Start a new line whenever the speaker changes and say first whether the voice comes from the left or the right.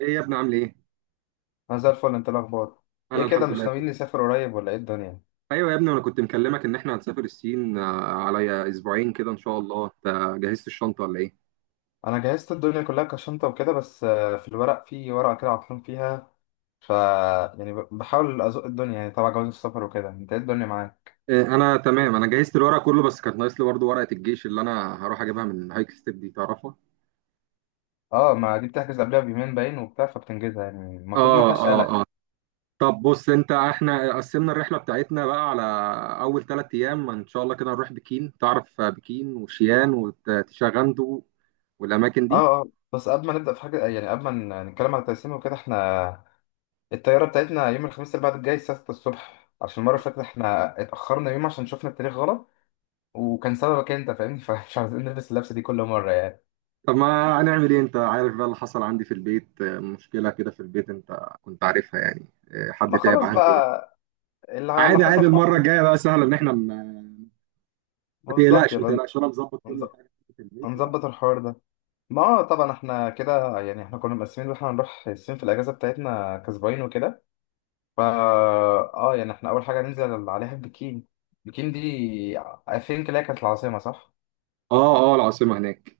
right: ايه يا ابني، عامل ايه؟
left: انا زي الفل. انت إيه الاخبار؟ ايه
right: انا
left: كده،
right: الحمد
left: مش
right: لله
left: ناويين
right: كله.
left: نسافر قريب ولا ايه الدنيا؟
right: ايوه يا ابني، انا كنت مكلمك ان احنا هنسافر الصين على اسبوعين كده ان شاء الله. انت جهزت الشنطه ولا ايه؟
left: انا جهزت الدنيا كلها كشنطه وكده، بس في الورق، في ورقه كده عطلان فيها. ف يعني بحاول ازق الدنيا يعني تبع جواز السفر وكده. انت ايه الدنيا معاك؟
right: انا تمام. انا جهزت الورق كله، بس كانت ناقص لي برضه ورقه الجيش اللي انا هروح اجيبها من هايك ستيب دي. تعرفها؟
left: اه، ما دي بتحجز قبلها بيومين باين وبتاع، فبتنجزها يعني، المفروض ما
right: اه،
left: فيهاش قلق.
right: اه، اه. طب بص، انت احنا قسمنا الرحله بتاعتنا بقى على اول 3 ايام ان شاء الله. كده نروح بكين، تعرف بكين وشيان وتشاغندو والاماكن دي.
left: اه اه، بس قبل ما نبدا في حاجه، يعني قبل ما نتكلم على التقسيم وكده، احنا الطياره بتاعتنا يوم الخميس اللي بعد الجاي الساعه 6 الصبح، عشان المره اللي فاتت احنا اتاخرنا يوم عشان شفنا التاريخ غلط، وكان سببك انت فاهمني فمش عايزين نلبس اللبسه دي كل مره يعني.
right: طب ما هنعمل ايه، انت عارف بقى اللي حصل عندي في البيت، مشكلة كده في البيت انت كنت عارفها يعني. حد
left: ما
right: تعب
left: خلاص
right: عندي بقى.
left: بقى، اللي
right: عادي
left: حصل
right: عادي، المرة
left: حصل.
right: الجاية بقى سهلة ان احنا ما... ما
left: ما بالظبط،
right: تقلقش ما
left: يبقى
right: تقلقش، انا مظبط
left: هنز-
right: كل حاجة في البيت و...
left: هنظبط الحوار ده. ما هو طبعا احنا كده يعني احنا كنا مقسمين ان احنا هنروح الصين في الاجازه بتاعتنا كسباين وكده. فا اه يعني احنا اول حاجه ننزل عليها البكين. البكين دي I think اللي هي كانت العاصمه، صح؟
right: اه، اه، العاصمة هناك.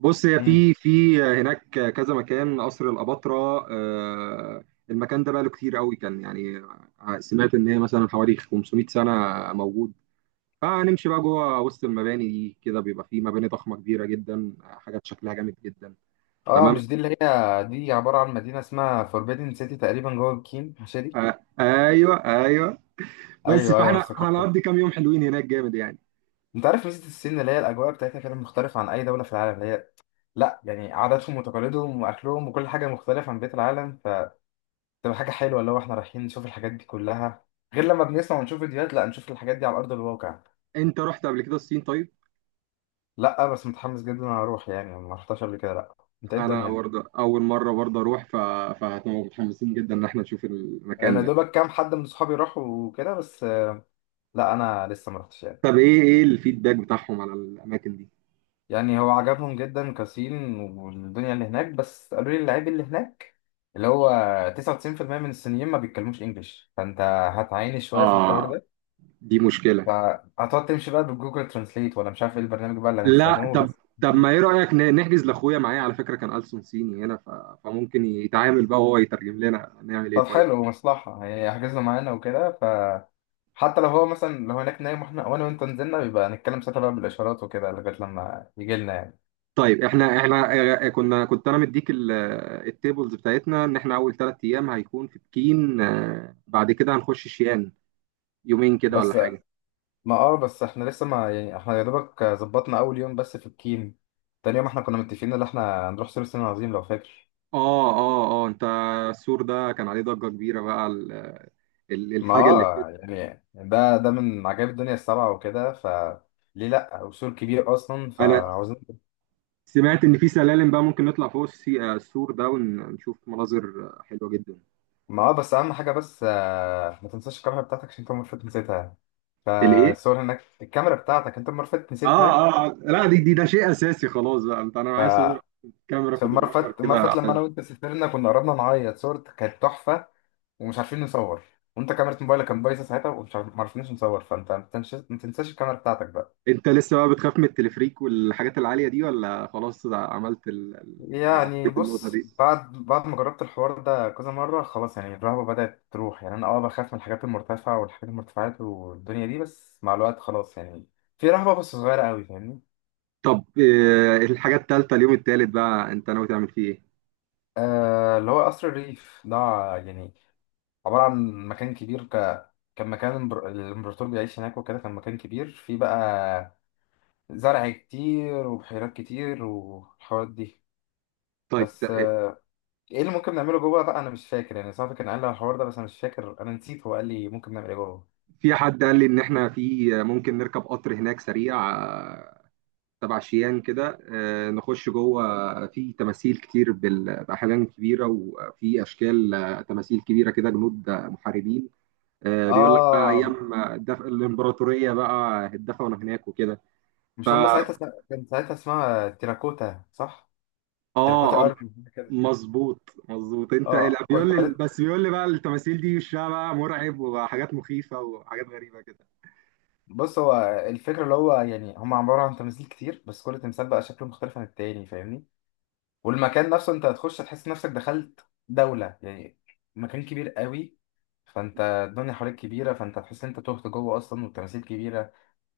right: بص، هي
left: امم
right: في هناك كذا مكان، قصر الأباطرة. المكان ده بقى له كتير قوي كان يعني. سمعت ان هي مثلا حوالي 500 سنة موجود. فهنمشي بقى جوه وسط المباني دي، كده بيبقى في مباني ضخمة كبيرة جدا، حاجات شكلها جامد جدا.
left: اه،
right: تمام.
left: مش دي اللي هي دي عباره عن مدينه اسمها فوربيدن سيتي تقريبا جوه بكين، مش دي؟
right: ايوه، ايوه. بس
left: ايوه ايوه، انا
right: فاحنا
left: افتكرتها.
right: هنقضي كام يوم حلوين هناك جامد يعني.
left: انت عارف ميزه الصين اللي هي الاجواء بتاعتها كده مختلفه عن اي دوله في العالم. اللي هي، لا يعني، عاداتهم وتقاليدهم واكلهم وكل حاجه مختلفه عن بقيه العالم، فتبقى حاجه حلوه اللي هو احنا رايحين نشوف الحاجات دي كلها، غير لما بنسمع ونشوف فيديوهات، لا نشوف الحاجات دي على ارض الواقع.
right: انت رحت قبل كده الصين طيب؟
left: لا بس متحمس جدا انا اروح يعني، ما رحتش قبل كده، لا. انت ايه
right: انا
left: الدنيا؟
right: برضه اول مره برضه اروح. فهتبقى متحمسين جدا ان احنا نشوف المكان
left: انا
right: ده.
left: دوبك كام حد من صحابي راحوا وكده بس. لا انا لسه ما رحتش.
right: طب، ايه الفيدباك بتاعهم على الاماكن دي؟
left: يعني هو عجبهم جدا كاسين والدنيا اللي هناك، بس قالوا لي اللعيب اللي هناك اللي هو 99% من الصينيين ما بيتكلموش انجلش، فانت هتعاني شويه في الحوار
right: اه،
left: ده.
right: دي مشكله.
left: فهتقعد تمشي بقى بالجوجل ترانسليت، ولا مش عارف ايه البرنامج بقى اللي
right: لا،
left: هنستخدمه،
right: طب.
left: بس
right: ما ايه رايك، نحجز لاخويا معايا؟ على فكره كان ألسن صيني هنا. فممكن يتعامل بقى وهو يترجم لنا. نعمل ايه
left: طب
right: طيب؟
left: حلو مصلحه يعني حجزنا معانا وكده. فحتى لو هو مثلا لو هناك نايم واحنا، وانا وانت نزلنا، بيبقى نتكلم ساعتها بقى بالاشارات وكده لغايه لما يجي لنا يعني.
right: طيب، احنا كنت انا مديك التيبلز بتاعتنا، ان احنا اول 3 ايام هيكون في بكين. بعد كده هنخش شيان يومين كده ولا
left: بس
right: حاجه.
left: ما اه، بس احنا لسه ما يعني، احنا يا دوبك ظبطنا اول يوم بس في الكيم. تاني يوم احنا كنا متفقين ان احنا هنروح سور الصين العظيم لو فاكر.
right: اه، اه، اه، انت... السور ده كان عليه ضجه كبيره بقى.
left: ما
right: الحاجه اللي فيه.
left: اه يعني ده ده من عجائب الدنيا السبعة وكده، ليه لا، وسور كبير اصلا،
right: انا
left: فعاوزين.
right: سمعت ان في سلالم بقى ممكن نطلع فوق السور ده، ونشوف مناظر حلوه جدا.
left: ما اه، بس اهم حاجة، بس ما تنساش الكاميرا بتاعتك، عشان انت المرة اللي فاتت نسيتها،
right: الايه؟
left: فالصور هناك. الكاميرا بتاعتك انت المرة اللي فاتت
right: اه،
left: نسيتها.
right: اه، آه. لا، دي دي ده شيء اساسي خلاص بقى. انت انا معايا صور،
left: ف
right: كاميرا
left: في المرة اللي
right: فوتوغرافر
left: فاتت، المرة اللي
right: كده.
left: فاتت لما انا وانت سافرنا، كنا قربنا نعيط. صورتك كانت تحفة ومش عارفين نصور، وانت كاميرا موبايلك كان بايظه ساعتها، ومش عارف، ما عرفناش نصور. فانت ما تنساش، ما تنساش الكاميرا بتاعتك بقى.
right: انت لسه بقى بتخاف من التلفريك والحاجات العالية دي، ولا خلاص عملت يعني
left: يعني
right: عديت النقطة
left: بص،
right: دي؟
left: بعد ما جربت الحوار ده كذا مره خلاص، يعني الرهبه بدات تروح. يعني انا اه بخاف من الحاجات المرتفعه والحاجات المرتفعات والدنيا دي، بس مع الوقت خلاص يعني. في رهبه بس صغيره قوي، فاهمني؟
right: طب، الحاجة التالتة، اليوم التالت بقى انت ناوي تعمل فيه ايه؟
left: آه، اللي هو قصر الريف ده، يعني عباره عن مكان كبير، كان مكان الامبر-، الامبراطور بيعيش هناك وكده، كان مكان كبير فيه بقى زرع كتير وبحيرات كتير والحوارات دي.
right: طيب.
left: بس ايه اللي ممكن نعمله جوه بقى؟ انا مش فاكر يعني. صاحبي كان قال لي على الحوار ده بس انا مش فاكر، انا نسيت هو قال لي ممكن نعمل ايه جوه.
right: في حد قال لي ان احنا في ممكن نركب قطر هناك سريع، تبع شيان كده، نخش جوه. في تماثيل كتير بأحجام كبيرة، وفي أشكال، تماثيل كبيرة كده، جنود، محاربين. بيقول لك بقى
left: اه،
right: أيام الإمبراطورية بقى اتدفنوا هناك وكده. ف
left: مش هم ساعتها كان ساعتها اسمها تيراكوتا، صح؟
right: اه،
left: تيراكوتا ارمي كده.
right: مظبوط مظبوط، انت.
left: اه
right: لا، بيقول
left: كنت
right: لي،
left: قريت.
right: بس بيقول لي بقى التماثيل دي وشها بقى مرعب، وحاجات مخيفة وحاجات غريبة كده.
left: بص هو الفكره اللي هو يعني هم عباره عن تماثيل كتير، بس كل تمثال بقى شكله مختلف عن التاني فاهمني. والمكان نفسه انت هتخش هتحس نفسك دخلت دوله يعني، مكان كبير قوي. فانت الدنيا حواليك كبيره، فانت هتحس ان انت تهت جوه اصلا، والتماثيل كبيره،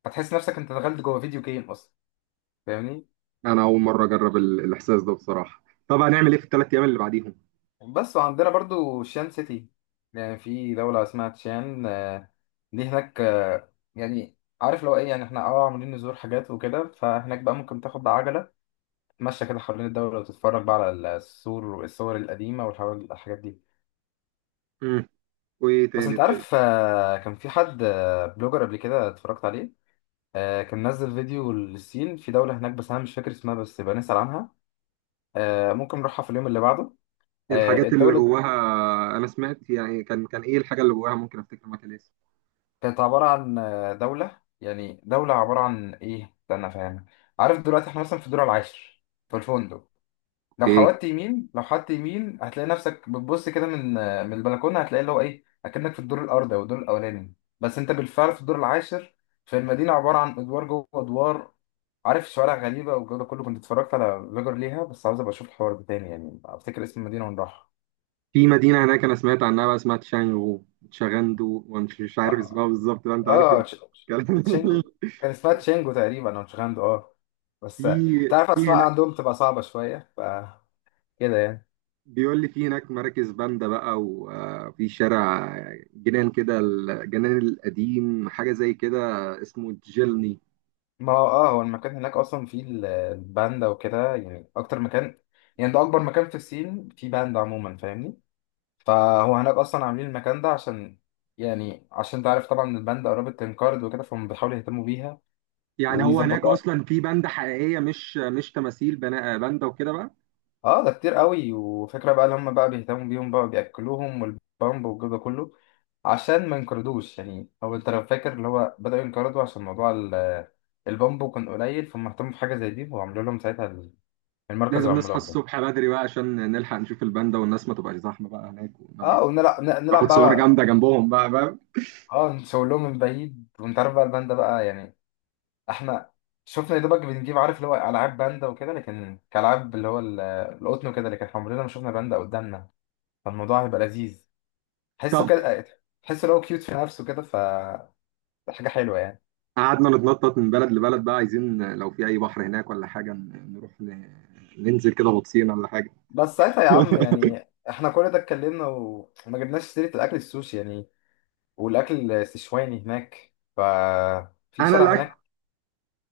left: هتحس نفسك انت دخلت جوه فيديو جيم اصلا فاهمني.
right: انا اول مره اجرب الاحساس ده بصراحه. طب، هنعمل ايه في الثلاث ايام اللي بعديهم؟
left: بس وعندنا برضو شان سيتي. يعني في دولة اسمها تشان، دي هناك، يعني عارف لو ايه، يعني احنا اه عاملين نزور حاجات وكده، فهناك بقى ممكن تاخد عجلة تتمشى كده حوالين الدولة وتتفرج بقى على السور والصور القديمة والحاجات دي.
right: مم. وايه
left: بس
right: تاني
left: انت
right: طيب؟
left: عارف، كان في حد، بلوجر قبل كده اتفرجت عليه، كان نزل فيديو للصين، في دولة هناك بس انا مش فاكر اسمها، بس يبقى نسأل عنها. ممكن نروحها في اليوم اللي بعده.
right: الحاجات اللي
left: الدولة
right: جواها؟ انا سمعت يعني، كان ايه الحاجه اللي جواها؟ ممكن افتكر مكان اسمه...
left: كانت عبارة عن، دولة يعني، دولة عبارة عن إيه؟ استنى أفهمك. عارف دلوقتي إحنا مثلا في الدور العاشر في الفندق. لو
right: اوكي.
left: حودت يمين، لو حودت يمين هتلاقي نفسك بتبص كده من، من البلكونة هتلاقي اللي هو إيه، أكنك في الدور الأرضي أو الدور الأولاني، بس أنت بالفعل في الدور العاشر. في المدينة عبارة عن أدوار جوه أدوار، عارف، شوارع غريبة والجو ده كله. كنت اتفرجت على فيجر ليها، بس عاوز أبقى أشوف الحوار ده تاني يعني، أفتكر اسم المدينة
right: في مدينه هناك انا سمعت عنها بقى، اسمها تشانغو، تشاغندو، ومش مش عارف اسمها
left: ونروحها.
right: بالظبط بقى، انت عارف
left: اه
right: الكلام.
left: تشينجو. كان اسمها تشينجو تقريبا او تشيغاندو، اه. بس انت
right: في
left: عارف
right: في
left: اسماء
right: هناك...
left: عندهم تبقى صعبة شوية، ف كده يعني.
right: بيقول لي في هناك مراكز باندا بقى، وفي شارع جنان كده، الجنان القديم، حاجة زي كده اسمه جيلني.
left: ما هو اه، هو المكان هناك اصلا فيه الباندا وكده، يعني اكتر مكان، يعني ده اكبر مكان في الصين فيه باندا عموما فاهمني. فهو هناك اصلا عاملين المكان ده عشان، يعني عشان تعرف، طبعا الباندا قربت تنقرض وكده، فهم بيحاولوا يهتموا بيها
right: يعني هو هناك
left: ويظبطوها.
right: أصلا في باندا حقيقية، مش تماثيل باندا وكده بقى؟
left: اه، ده كتير قوي، وفكرة بقى اللي هم بقى بيهتموا بيهم بقى، بياكلوهم والبامب والجو ده كله، عشان ما ينقرضوش. يعني هو انت لو فاكر اللي هو بدأوا ينقرضوا عشان موضوع البامبو كان قليل، فهم اهتموا بحاجة زي دي، وعملوا لهم ساعتها المركز
right: لازم نصحى
left: العملاق ده.
right: الصبح بدري بقى عشان نلحق نشوف الباندا والناس ما تبقاش زحمة بقى هناك، ونعرف
left: اه ونلعب، نلعب
right: ناخد صور جامدة
left: بقى.
right: جنبهم بقى، فاهم؟
left: اه نشاور لهم من بعيد، وانت عارف بقى الباندا بقى يعني. احنا شفنا يا دوبك بنجيب، عارف اللي هو العاب باندا وكده، لكن كالعاب اللي هو القطن وكده، لكن احنا عمرنا ما شفنا باندا قدامنا، فالموضوع هيبقى لذيذ. تحسه
right: طب.
left: كده، تحسه لو كيوت في نفسه كده، حاجة حلوة يعني.
right: قعدنا نتنطط من بلد لبلد بقى. عايزين، لو في أي بحر هناك ولا حاجة، نروح ننزل كده غطسين ولا حاجة.
left: بس ساعتها يا عم، يعني احنا كل ده اتكلمنا وما جبناش سيرة الأكل السوشي يعني، والأكل السشواني هناك. في
right: انا
left: شارع هناك،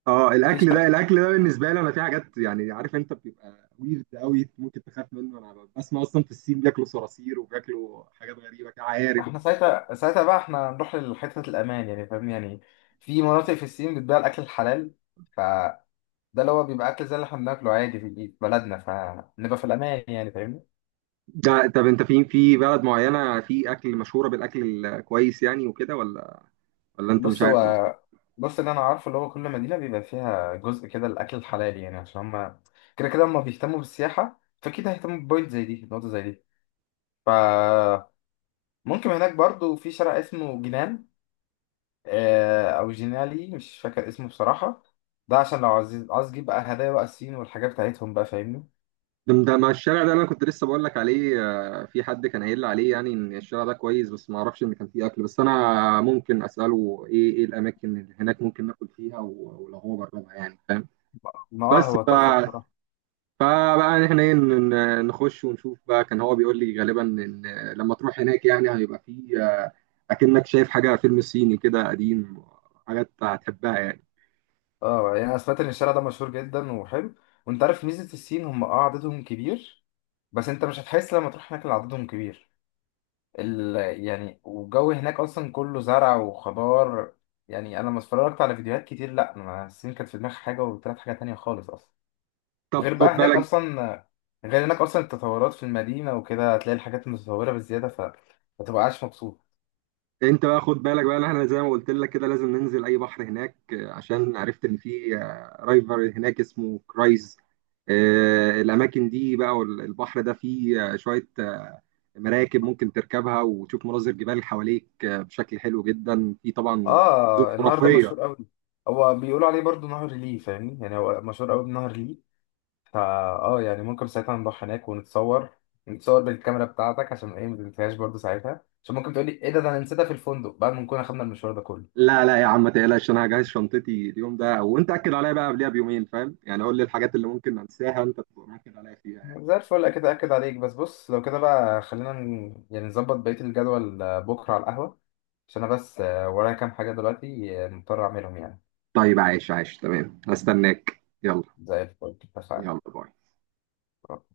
right: اه
left: في
right: الاكل ده
left: شارع
right: الاكل ده بالنسبه لي، انا في حاجات يعني، عارف انت بتبقى ويرد قوي ممكن تخاف منه. انا بسمع اصلا في الصين بياكلوا صراصير وبياكلوا حاجات غريبه كده، عقارب.
left: احنا ساعتها، ساعتها بقى احنا نروح لحتة الأمان يعني فاهم يعني. في مناطق في الصين بتبيع الأكل الحلال، فده اللي هو بيبقى أكل زي اللي احنا بناكله عادي في بلدنا، فنبقى في الأمان يعني فاهمني.
right: ده طب، انت في بلد معينه في اكل مشهوره بالاكل الكويس يعني وكده، ولا انت مش
left: بص هو،
right: عارف اصلا؟
left: بص اللي انا عارفه اللي هو كل مدينه بيبقى فيها جزء كده الاكل الحلال، يعني عشان هما كده كده هما بيهتموا بالسياحه، فاكيد هيهتموا ببوينت زي دي، نقطه زي دي. فممكن هناك برضو في شارع اسمه جنان، او جنالي، مش فاكر اسمه بصراحه. ده عشان لو عايز، عايز تجيب بقى هدايا بقى الصين والحاجات بتاعتهم بقى فاهمني.
right: ده مع الشارع ده اللي انا كنت لسه بقول لك عليه، في حد كان قايل لي عليه، يعني ان الشارع ده كويس، بس ما اعرفش ان كان فيه اكل. بس انا ممكن اساله ايه الاماكن اللي هناك ممكن ناكل فيها، ولو هو جربها يعني فاهم؟
left: ما اه،
right: بس
left: هو تحفه بصراحه.
right: فبقى احنا ايه، نخش ونشوف بقى. كان هو بيقول لي غالبا ان لما تروح هناك يعني هيبقى فيه، اكنك شايف حاجه فيلم صيني كده قديم، حاجات هتحبها يعني.
left: اه يعني انا سمعت ان الشارع ده مشهور جدا وحلو. وانت عارف ميزه الصين، هم اه عددهم كبير، بس انت مش هتحس لما تروح هناك ان عددهم كبير. ال... يعني والجو هناك اصلا كله زرع وخضار. يعني انا لما اتفرجت على فيديوهات كتير، لا انا الصين كانت في دماغي حاجه، وطلعت حاجه تانية خالص اصلا.
right: طب
left: وغير
right: خد
left: بقى هناك
right: بالك،
left: اصلا، غير هناك اصلا التطورات في المدينه وكده، هتلاقي الحاجات متطوره بزياده، ما تبقاش مبسوط.
right: انت بقى خد بالك بقى، إن احنا زي ما قلت لك كده لازم ننزل اي بحر هناك، عشان عرفت ان في رايفر هناك اسمه كرايز. الاماكن دي بقى، والبحر ده فيه شويه مراكب ممكن تركبها، وتشوف مناظر جبال حواليك بشكل حلو جدا، في طبعا مناظر
left: اه النهر ده
right: خرافيه.
left: مشهور قوي، هو بيقولوا عليه برضو نهر ليه فاهمني. يعني هو مشهور قوي بنهر ليه. فا اه يعني ممكن ساعتها نروح هناك ونتصور، نتصور بالكاميرا بتاعتك. عشان ايه، ما تنساهاش برضه ساعتها، عشان ممكن تقولي ايه ده ده، انا نسيتها في الفندق بعد ما نكون اخدنا المشوار ده كله.
right: لا لا يا عم، ما تقلقش، انا هجهز شنطتي اليوم ده، وانت اكد عليا بقى قبلها بيومين، فاهم يعني؟ قول لي الحاجات اللي ممكن انساها، انت تبقى مأكد عليا فيها يعني.
left: زي الفل، اكيد اكد عليك. بس بص لو كده بقى، خلينا يعني نظبط بقية الجدول، بكرة على القهوة، عشان انا بس ورايا كام حاجة دلوقتي، مضطر اعملهم يعني.
right: طيب، عايش عايش تمام، هستناك. يلا.
left: زي الفل، اتفقنا.
right: يلا، باي.